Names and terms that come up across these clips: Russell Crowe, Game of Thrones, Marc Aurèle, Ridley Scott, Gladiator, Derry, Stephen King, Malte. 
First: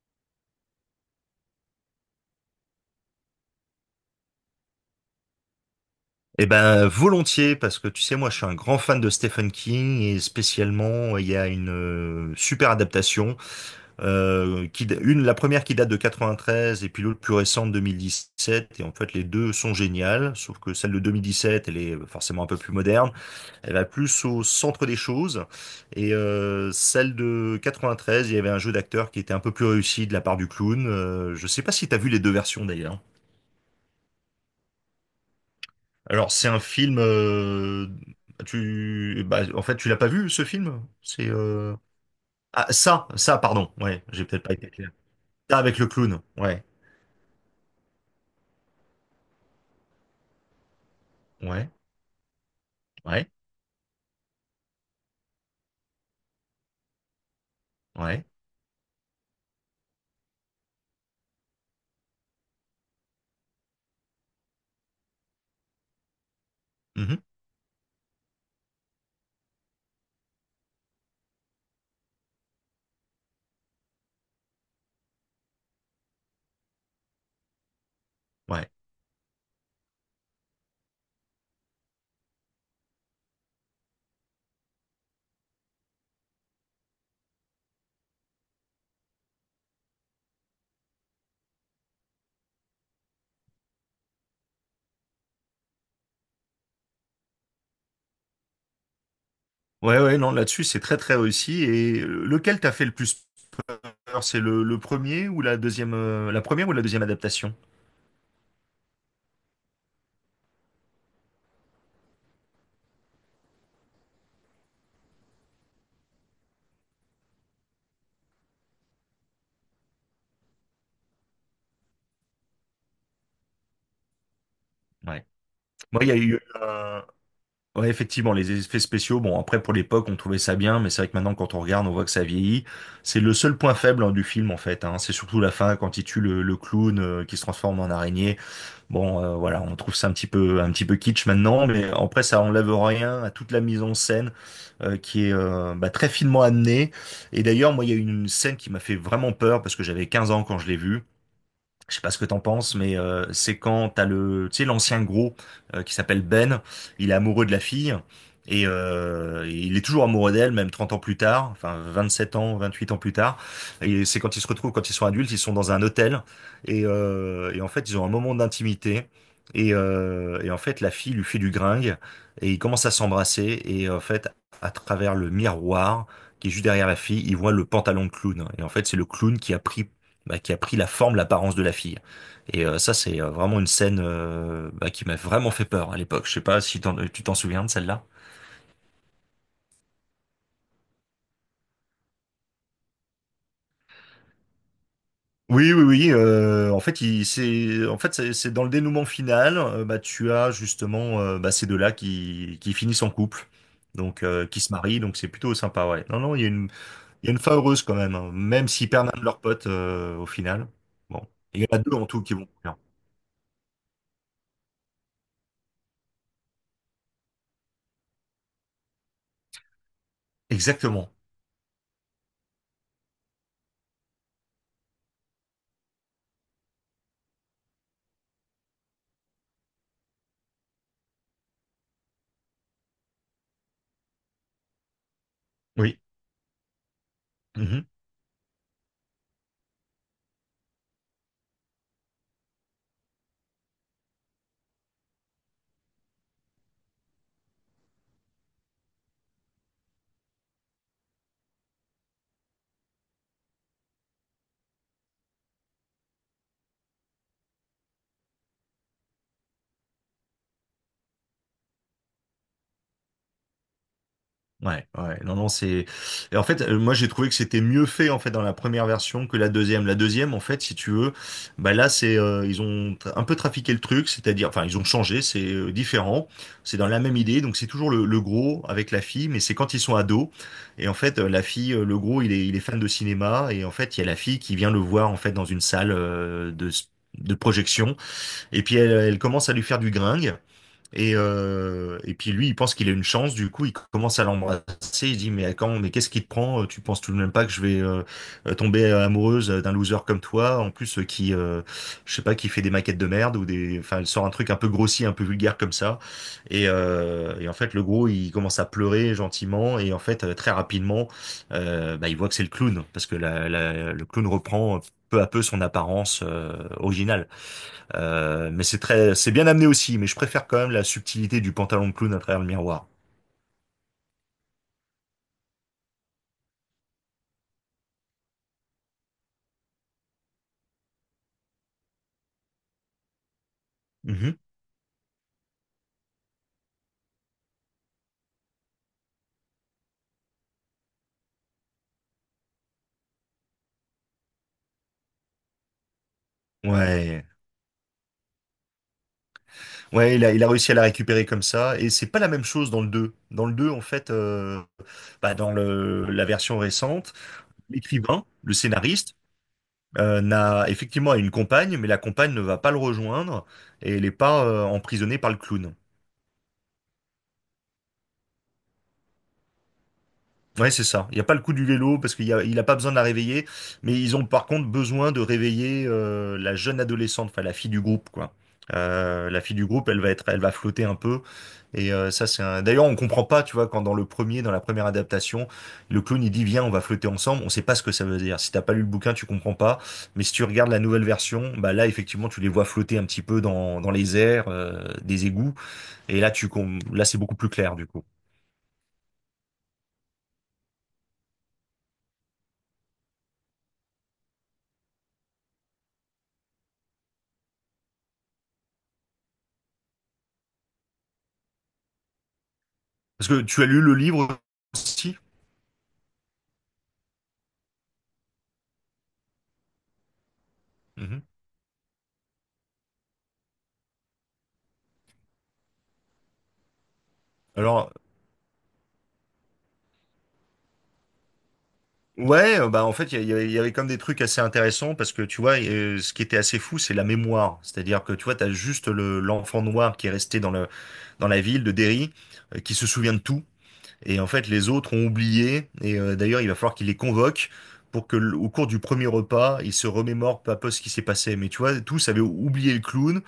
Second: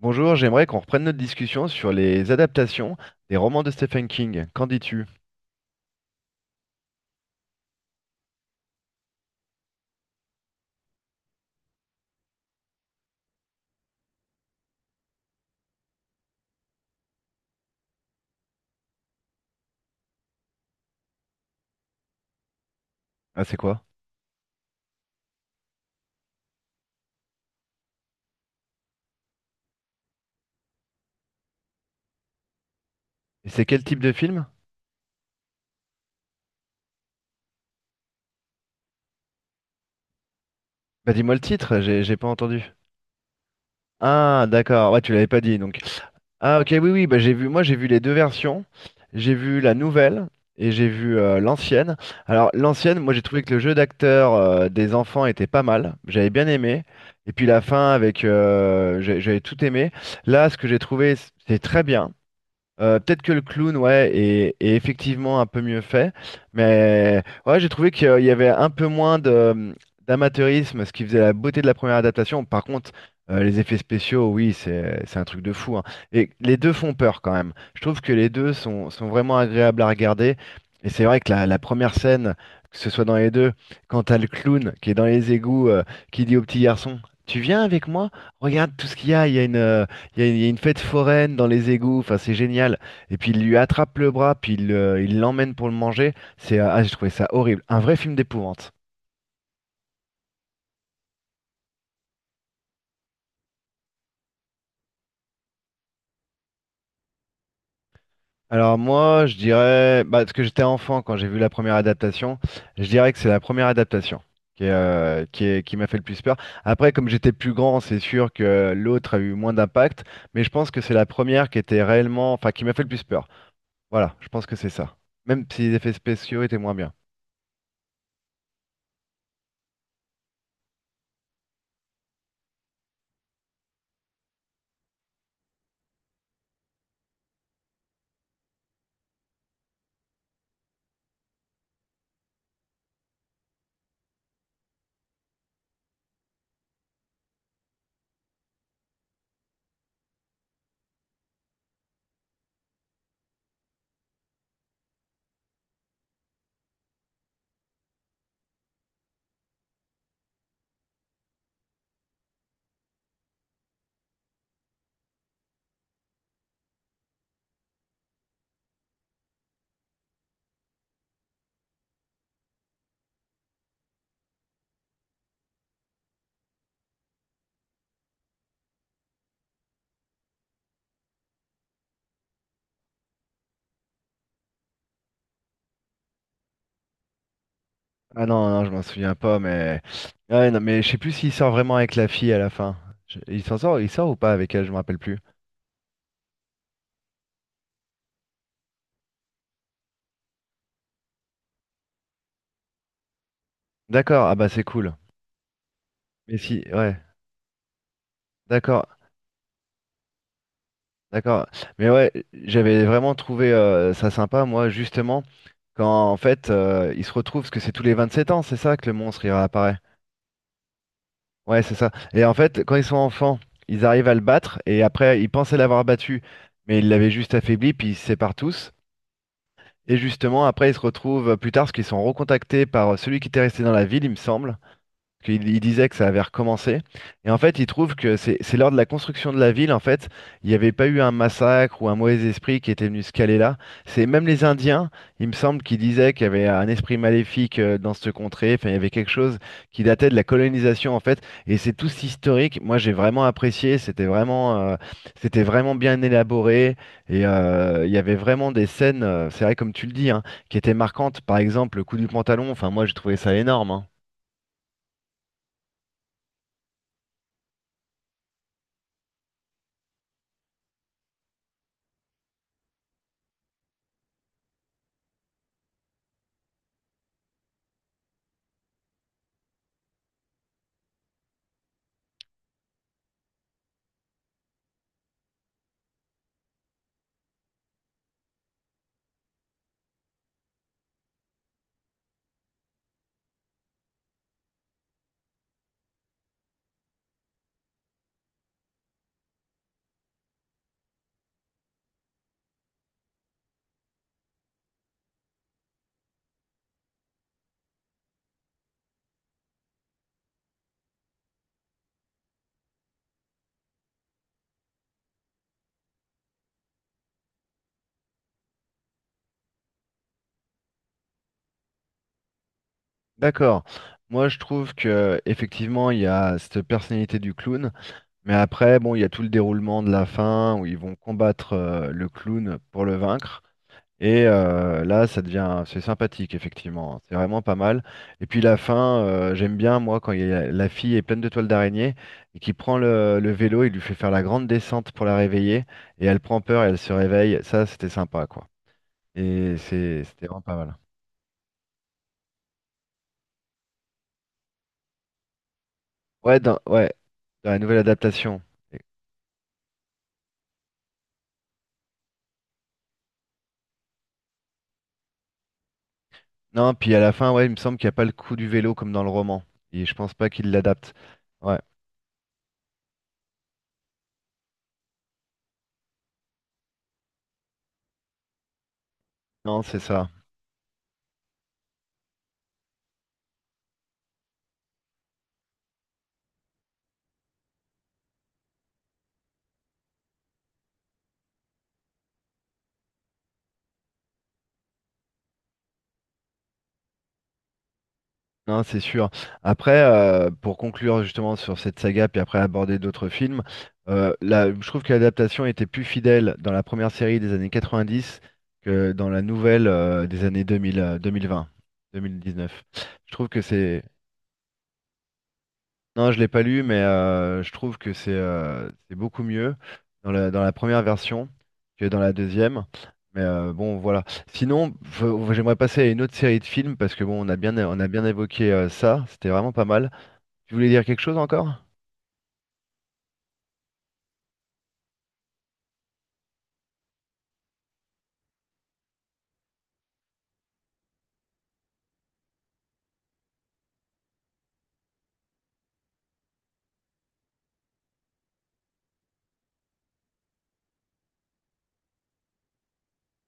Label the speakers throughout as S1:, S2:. S1: Bonjour, j'aimerais qu'on reprenne notre discussion sur les adaptations des romans de Stephen King. Qu'en dis-tu?
S2: Eh ben, volontiers, parce que tu sais, moi, je suis un grand fan de Stephen King et spécialement, il y a une super adaptation, la première qui date de 93 et puis l'autre plus récente 2017. Et en fait, les deux sont géniales, sauf que celle de 2017, elle est forcément un peu plus moderne.
S1: Ah, c'est
S2: Elle
S1: quoi?
S2: va plus au centre des choses. Et celle de 93, il y avait un jeu d'acteur qui était un peu plus réussi de la part du clown. Je sais pas si t'as vu les deux versions d'ailleurs.
S1: Et c'est quel type de film?
S2: Alors, c'est un film. Bah, en fait, tu l'as pas vu ce film?
S1: Bah,
S2: C'est
S1: dis-moi le titre, j'ai pas entendu.
S2: Ah, ça, pardon. Ouais, j'ai peut-être
S1: Ah,
S2: pas été clair.
S1: d'accord, ouais, tu l'avais pas
S2: Ça
S1: dit
S2: avec
S1: donc.
S2: le clown.
S1: Ah,
S2: Ouais,
S1: ok, oui, oui, bah, j'ai vu, moi j'ai vu les deux versions. J'ai vu la nouvelle et j'ai vu
S2: ouais,
S1: l'ancienne. Alors, l'ancienne, moi j'ai
S2: ouais,
S1: trouvé que le jeu d'acteur des enfants était pas mal. J'avais bien aimé. Et puis la fin avec.
S2: ouais,
S1: J'avais tout aimé. Là, ce que j'ai trouvé, c'est très bien. Peut-être que le clown, ouais, est effectivement un peu mieux fait,
S2: mhm,
S1: mais ouais, j'ai trouvé qu'il y avait un peu moins de d'amateurisme, ce qui faisait la beauté de la première adaptation. Par contre, les effets spéciaux, oui, c'est un truc de fou, hein. Et les deux font peur quand même. Je trouve que les deux
S2: ouais,
S1: sont vraiment agréables à regarder. Et c'est vrai que la première scène, que ce soit dans les deux, quand t'as le clown qui est dans les égouts, qui dit au petit garçon, tu viens avec moi? Regarde tout ce qu'il y a, il y a une fête foraine dans les égouts, enfin c'est génial. Et puis il lui attrape le bras, puis il l'emmène pour le manger. J'ai trouvé ça horrible, un vrai film d'épouvante.
S2: ouais, ouais. Non, là-dessus, c'est très très réussi. Et lequel t'a fait le plus peur? C'est le premier ou la deuxième, la première ou la deuxième adaptation?
S1: Alors moi, je dirais, bah, parce que j'étais enfant quand j'ai vu la première adaptation, je dirais que c'est la première adaptation qui m'a fait le plus peur. Après, comme j'étais plus grand, c'est sûr que l'autre a eu moins d'impact, mais je pense que c'est la première qui était réellement, enfin qui m'a fait le plus peur. Voilà, je pense que c'est ça.
S2: Ouais.
S1: Même si les effets
S2: Moi, il y a eu
S1: spéciaux étaient moins bien.
S2: un. Ouais, effectivement, les effets spéciaux, bon, après, pour l'époque, on trouvait ça bien, mais c'est vrai que maintenant, quand on regarde, on voit que ça vieillit. C'est le seul point faible, hein, du film, en fait, hein. C'est surtout la fin, quand il tue le clown, qui se transforme en araignée. Bon, voilà, on trouve ça un petit peu kitsch maintenant, mais après, ça enlève rien à toute la mise en scène, qui est, bah, très finement amenée. Et d'ailleurs, moi, il y a une scène qui m'a fait vraiment peur, parce que j'avais 15 ans quand je l'ai vue. Je sais pas ce que t'en penses, mais c'est quand t'as le, tu sais, l'ancien gros qui s'appelle Ben, il est amoureux de la fille et il est toujours amoureux d'elle, même 30 ans plus tard, enfin 27 ans, 28 ans plus tard. Et c'est quand ils se retrouvent, quand ils sont adultes, ils sont dans un hôtel et en fait ils ont un moment d'intimité et en fait la fille lui fait du gringue et ils commencent à s'embrasser et en fait à travers le miroir qui est juste derrière la fille, ils voient le pantalon de clown et en fait c'est le clown qui a pris la forme, l'apparence de la fille. Et ça, c'est vraiment une scène bah, qui m'a vraiment fait peur à l'époque. Je sais pas si tu t'en souviens de celle-là.
S1: Ah non, non, je m'en souviens pas, mais. Ouais, non, mais je sais plus s'il sort vraiment avec la fille à la fin. Il s'en sort, il sort ou pas avec elle, je me rappelle plus.
S2: Oui, oui, oui. En fait, en fait, c'est dans le dénouement final. Bah, tu as justement bah, ces deux-là qui finissent en couple, donc
S1: D'accord, ah bah
S2: qui
S1: c'est
S2: se
S1: cool.
S2: marient. Donc c'est plutôt sympa, ouais. Non, non,
S1: Mais
S2: il y a
S1: si,
S2: une,
S1: ouais,
S2: il y a une fin heureuse quand même, hein, même
S1: d'accord,
S2: s'ils perdent un de leurs potes au final. Bon,
S1: d'accord.
S2: il y en a
S1: Mais
S2: deux en
S1: ouais,
S2: tout qui vont mourir.
S1: j'avais vraiment trouvé ça sympa, moi, justement, quand en fait ils se retrouvent, parce que c'est tous les 27 ans, c'est ça que le monstre il réapparaît.
S2: Exactement.
S1: Ouais, c'est ça. Et en fait, quand ils sont enfants, ils arrivent à le battre, et après, ils pensaient l'avoir battu, mais ils l'avaient juste affaibli, puis ils se séparent tous. Et justement, après, ils se retrouvent plus tard, parce qu'ils sont recontactés par celui qui était resté dans la ville, il me semble qu'il il disait que
S2: Oui.
S1: ça avait recommencé. Et en fait, il trouve que c'est lors de la construction de la ville, en fait, il n'y avait pas eu un massacre ou un mauvais esprit qui était venu se caler là. C'est même les Indiens, il me semble, qui disaient qu'il y avait un esprit maléfique dans cette contrée. Enfin, il y avait quelque chose qui datait de la colonisation, en fait. Et c'est tout historique. Moi, j'ai vraiment apprécié. C'était vraiment bien élaboré. Il y avait vraiment des scènes, c'est vrai, comme tu le dis, hein, qui étaient marquantes. Par exemple, le coup du pantalon. Enfin, moi, j'ai trouvé ça énorme, hein.
S2: Ouais, ouais, non, non, c'est. Et en fait, moi, j'ai trouvé que c'était mieux fait en fait dans la première version que la deuxième. La deuxième, en fait, si tu veux, bah là, c'est ils ont un peu trafiqué le truc, c'est-à-dire, enfin, ils ont changé, c'est différent, c'est dans la même idée, donc c'est toujours le gros avec la fille, mais c'est quand ils sont ados. Et en fait, le gros, il est fan de cinéma, et en fait, il y a la fille qui vient le voir en fait dans une salle de projection, et puis elle, elle commence à lui faire du gringue. Et puis lui, il pense qu'il a une chance, du coup, il commence à l'embrasser, il dit, mais qu'est-ce qui te prend? Tu penses tout de même pas que je vais tomber amoureuse d'un loser comme toi, en plus qui, je sais pas, qui fait des maquettes de merde ou des, enfin, elle sort un truc un peu grossier, un peu vulgaire comme ça. Et en fait, le gros, il commence à pleurer gentiment et en fait, très rapidement, bah, il voit que c'est le clown parce que le clown reprend peu à peu son apparence originale. Mais c'est bien amené aussi, mais je préfère quand même la subtilité du pantalon de clown à travers le miroir.
S1: D'accord. Moi, je trouve que effectivement, il y a cette personnalité du clown, mais après, bon, il y a tout le déroulement de la fin où ils vont combattre le clown pour le vaincre.
S2: Mhm.
S1: Là, ça devient, c'est sympathique, effectivement, hein. C'est vraiment pas mal. Et puis la fin, j'aime bien, moi, quand la fille est pleine de toiles d'araignée et qui prend le vélo, il lui fait faire la grande descente pour la réveiller. Et elle prend peur et elle se
S2: Ouais,
S1: réveille. Ça, c'était sympa, quoi. Et
S2: ouais, il
S1: c'était
S2: a,
S1: vraiment
S2: il a
S1: pas
S2: réussi
S1: mal.
S2: à la récupérer comme ça, et c'est pas la même chose dans le 2. Dans le 2 en fait, bah, dans la
S1: Ouais,
S2: version récente,
S1: dans la nouvelle
S2: l'écrivain,
S1: adaptation.
S2: le scénariste, n'a effectivement une compagne, mais la compagne ne va pas le rejoindre, et elle n'est pas emprisonnée par le clown.
S1: Non, puis à la fin, ouais, il me semble qu'il n'y a pas le coup du vélo comme dans le roman. Et je pense pas qu'il
S2: Ouais, c'est
S1: l'adapte.
S2: ça. Il n'y a pas le coup
S1: Ouais,
S2: du vélo parce qu'il a pas besoin de la réveiller, mais ils ont par contre besoin de réveiller la jeune adolescente, enfin la fille du groupe, quoi. La fille
S1: non,
S2: du
S1: c'est
S2: groupe,
S1: ça.
S2: elle va flotter un peu. Et ça, c'est un. D'ailleurs, on comprend pas, tu vois, quand dans la première adaptation, le clown il dit viens, on va flotter ensemble. On sait pas ce que ça veut dire. Si t'as pas lu le bouquin, tu comprends pas. Mais si tu regardes la nouvelle version, bah là, effectivement, tu les vois flotter un petit peu dans les airs, des égouts. Et là, c'est beaucoup plus clair du coup.
S1: Non, c'est sûr. Après, pour conclure justement sur cette saga, puis après aborder d'autres films, là, je trouve que l'adaptation était plus fidèle dans la première série des années 90 que dans la nouvelle des années 2000, 2020, 2019. Je trouve
S2: Parce
S1: que
S2: que tu as
S1: c'est
S2: lu le livre aussi?
S1: Non, je l'ai pas lu, mais je trouve que c'est beaucoup mieux dans dans la première
S2: Mhm.
S1: version que dans la deuxième. Bon, voilà. Sinon, j'aimerais passer à une autre série de films parce que bon, on a
S2: Alors,
S1: bien évoqué ça. C'était vraiment pas mal. Tu voulais dire quelque chose encore?
S2: ouais, bah en fait, il y, a- il y avait comme des trucs assez intéressants parce que tu vois, ce qui était assez fou, c'est la mémoire. C'est-à-dire que tu vois, t'as juste l'enfant noir qui est resté dans dans la ville de Derry, qui se souvient de tout. Et en fait, les autres ont oublié. Et d'ailleurs, il va falloir qu'il les convoque pour que, au cours du premier repas, ils se remémorent peu à peu ce qui s'est passé. Mais tu vois, tous avaient oublié le clown.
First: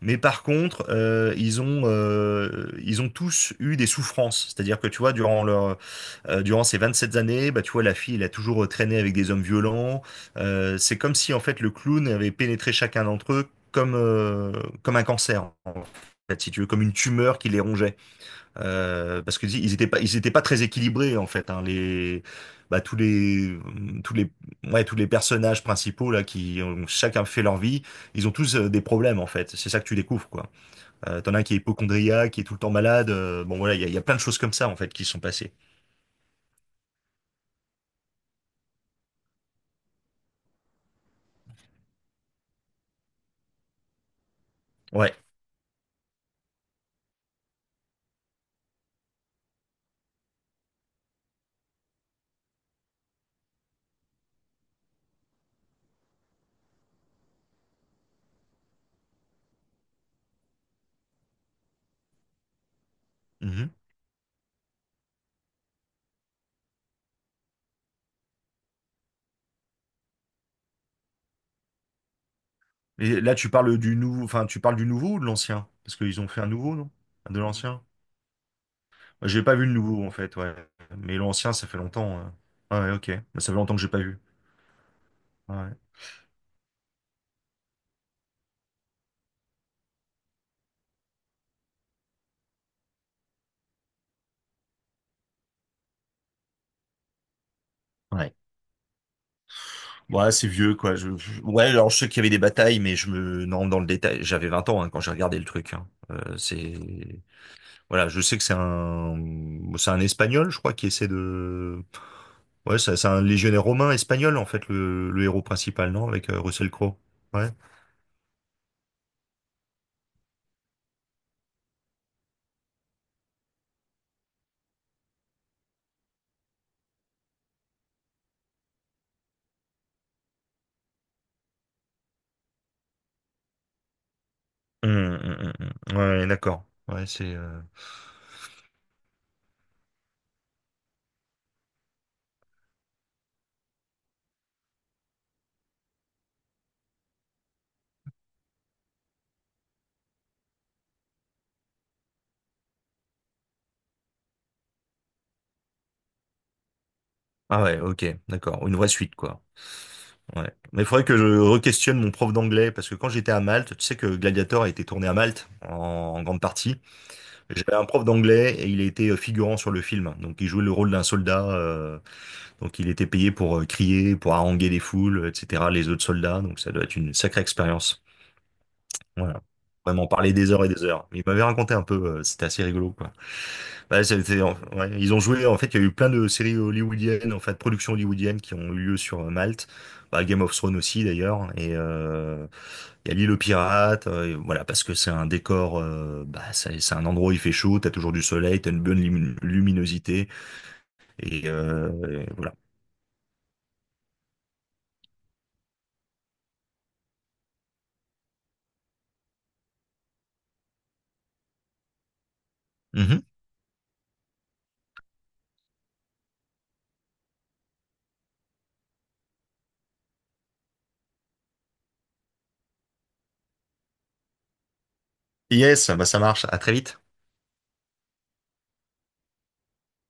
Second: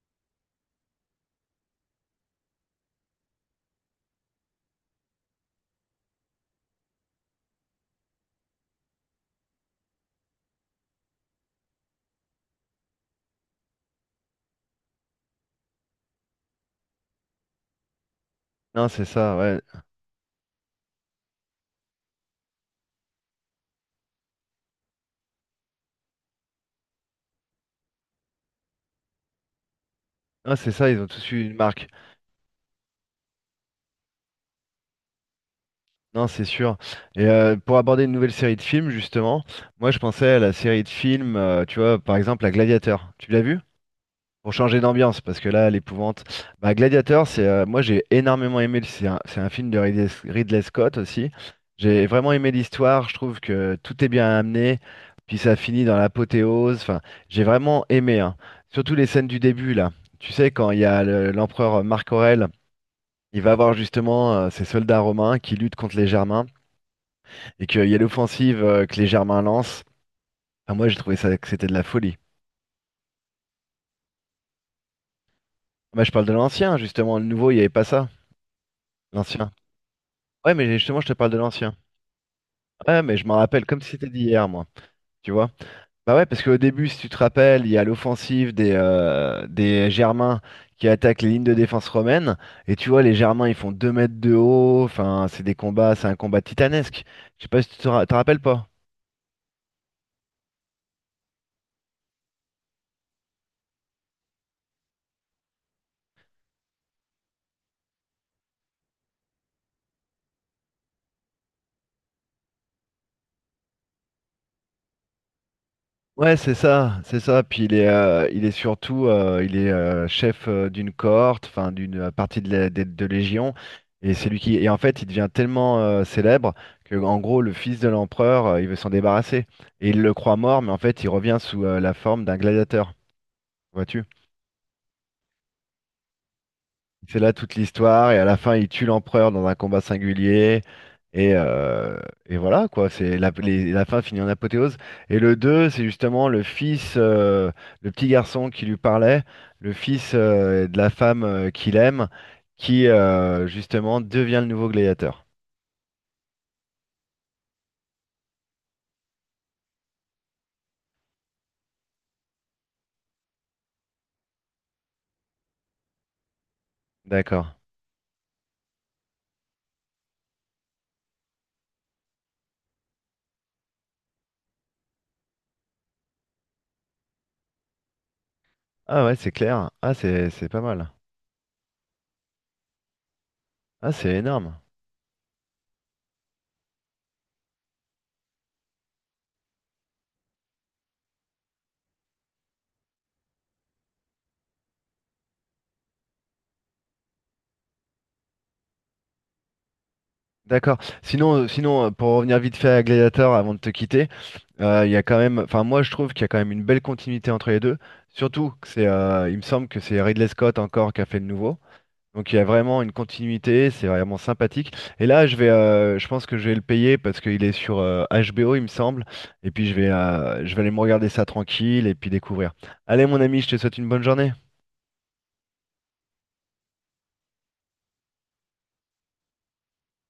S2: Mais par contre, ils ont tous eu des souffrances. C'est-à-dire que tu vois, durant ces 27 années, bah, tu vois, la fille, elle a toujours traîné avec des hommes violents. C'est comme si, en fait, le clown avait pénétré chacun d'entre eux comme un cancer, en fait, si tu veux, comme une tumeur qui les rongeait.
S1: Non, c'est ça,
S2: Parce que dis,
S1: ouais.
S2: ils étaient pas très équilibrés, en fait, hein, bah, tous les, ouais, tous les personnages principaux, là, qui ont chacun fait leur vie, ils ont tous des problèmes, en fait. C'est ça que tu découvres, quoi.
S1: Non, c'est ça, ils ont tous
S2: T'en as
S1: eu
S2: un
S1: une
S2: qui est
S1: marque.
S2: hypocondriaque, qui est tout le temps malade. Bon, voilà, il y a plein de choses comme ça, en fait, qui se sont passées.
S1: Non, c'est sûr. Pour aborder une nouvelle série de films, justement, moi je pensais à la série de films, tu vois, par exemple, à Gladiateur. Tu l'as vu? Pour changer
S2: Ouais.
S1: d'ambiance, parce que là, l'épouvante. Bah, Gladiator, c'est moi j'ai énormément aimé. C'est un film de Ridley Scott aussi. J'ai vraiment aimé l'histoire. Je trouve que tout est bien amené. Puis ça finit dans l'apothéose. Enfin, j'ai vraiment aimé, hein. Surtout les scènes du début là. Tu sais, quand il y a l'empereur Marc Aurèle, il va voir justement ses soldats romains qui luttent contre les Germains et qu'il y a l'offensive que les Germains lancent. Enfin, moi, j'ai trouvé ça que c'était de la folie.
S2: Et là, tu parles du nouveau, enfin, tu parles du nouveau ou de l'ancien? Parce
S1: Moi, je
S2: qu'ils
S1: parle
S2: ont
S1: de
S2: fait un nouveau,
S1: l'ancien
S2: non?
S1: justement. Le
S2: De
S1: nouveau, il n'y avait
S2: l'ancien?
S1: pas ça.
S2: J'ai
S1: L'ancien.
S2: pas vu le nouveau, en fait,
S1: Ouais,
S2: ouais.
S1: mais justement, je te
S2: Mais
S1: parle de
S2: l'ancien, ça
S1: l'ancien.
S2: fait longtemps. Ouais,
S1: Ouais,
S2: ok.
S1: mais je m'en
S2: Bah, ça fait
S1: rappelle
S2: longtemps
S1: comme
S2: que j'ai
S1: si
S2: pas
S1: c'était
S2: vu.
S1: d'hier, moi. Tu vois?
S2: Ouais.
S1: Bah ouais, parce qu'au début, si tu te rappelles, il y a l'offensive des Germains qui attaquent les lignes de défense romaines. Et tu vois, les Germains, ils font 2 mètres de haut. Enfin, c'est un combat titanesque. Je sais pas si tu te te
S2: Ouais.
S1: rappelles pas.
S2: Ouais, c'est vieux, quoi. Ouais, alors je sais qu'il y avait des batailles, mais je me... Non, dans le détail, j'avais 20 ans hein, quand j'ai regardé le truc. Hein. C'est... Voilà, je sais que c'est un... C'est un Espagnol, je crois, qui essaie de... Ouais, c'est un légionnaire romain espagnol, en fait, le héros principal, non? Avec
S1: Ouais, c'est
S2: Russell Crowe.
S1: ça, c'est ça.
S2: Ouais.
S1: Puis il est surtout, il est chef d'une cohorte, enfin d'une partie de Légion, et c'est lui qui. Et en fait, il devient tellement célèbre que, en gros, le fils de l'empereur, il veut s'en débarrasser, et il le croit mort, mais en fait, il revient sous la forme d'un gladiateur. Vois-tu?
S2: Hum, hum, hum, Ouais, ouais, d'accord. Ouais,
S1: C'est là
S2: c'est.
S1: toute l'histoire, et à la fin, il tue l'empereur dans un combat singulier, et, euh, et voilà, quoi, c'est la fin finit en apothéose. Et le 2 c'est justement le fils, le petit garçon qui lui parlait, le fils de la femme qu'il aime, qui justement devient le nouveau gladiateur.
S2: Ah ouais, ok, d'accord. Une vraie suite, quoi. Ouais. Mais il faudrait que je re-questionne mon prof d'anglais, parce que quand j'étais à Malte, tu sais que Gladiator a été tourné à Malte, en grande partie.
S1: D'accord.
S2: J'avais un prof d'anglais et il était figurant sur le film. Donc il jouait le rôle d'un soldat. Donc il était payé pour crier, pour haranguer les foules, etc., les autres soldats. Donc ça doit être une sacrée expérience.
S1: Ah ouais, c'est
S2: Voilà.
S1: clair. Ah,
S2: Vraiment parler
S1: c'est
S2: des
S1: pas
S2: heures et des
S1: mal.
S2: heures. Il m'avait raconté un peu, c'était assez rigolo, quoi.
S1: Ah,
S2: Bah,
S1: c'est
S2: c'était,
S1: énorme.
S2: ouais, ils ont joué, en fait, il y a eu plein de séries hollywoodiennes, en fait, productions hollywoodiennes qui ont eu lieu sur Malte. Bah, Game of Thrones aussi, d'ailleurs. Et il y a l'île aux pirates, et voilà, parce que c'est un décor, bah, c'est un endroit où il fait chaud, t'as toujours du soleil, t'as une bonne luminosité.
S1: D'accord. Sinon,
S2: Et,
S1: pour
S2: euh, et
S1: revenir
S2: voilà.
S1: vite fait à Gladiator avant de te quitter, il y a quand même, enfin moi je trouve qu'il y a quand même une belle continuité entre les deux. Surtout que il me semble que c'est Ridley Scott encore qui a fait le nouveau. Donc il y a vraiment une
S2: Mhm.
S1: continuité, c'est vraiment sympathique. Et là, je pense que je vais le payer parce qu'il est sur HBO, il me semble. Et puis je vais aller me regarder ça tranquille et puis découvrir. Allez mon ami, je te souhaite une bonne journée.
S2: Yes, bah, ça marche. À très vite.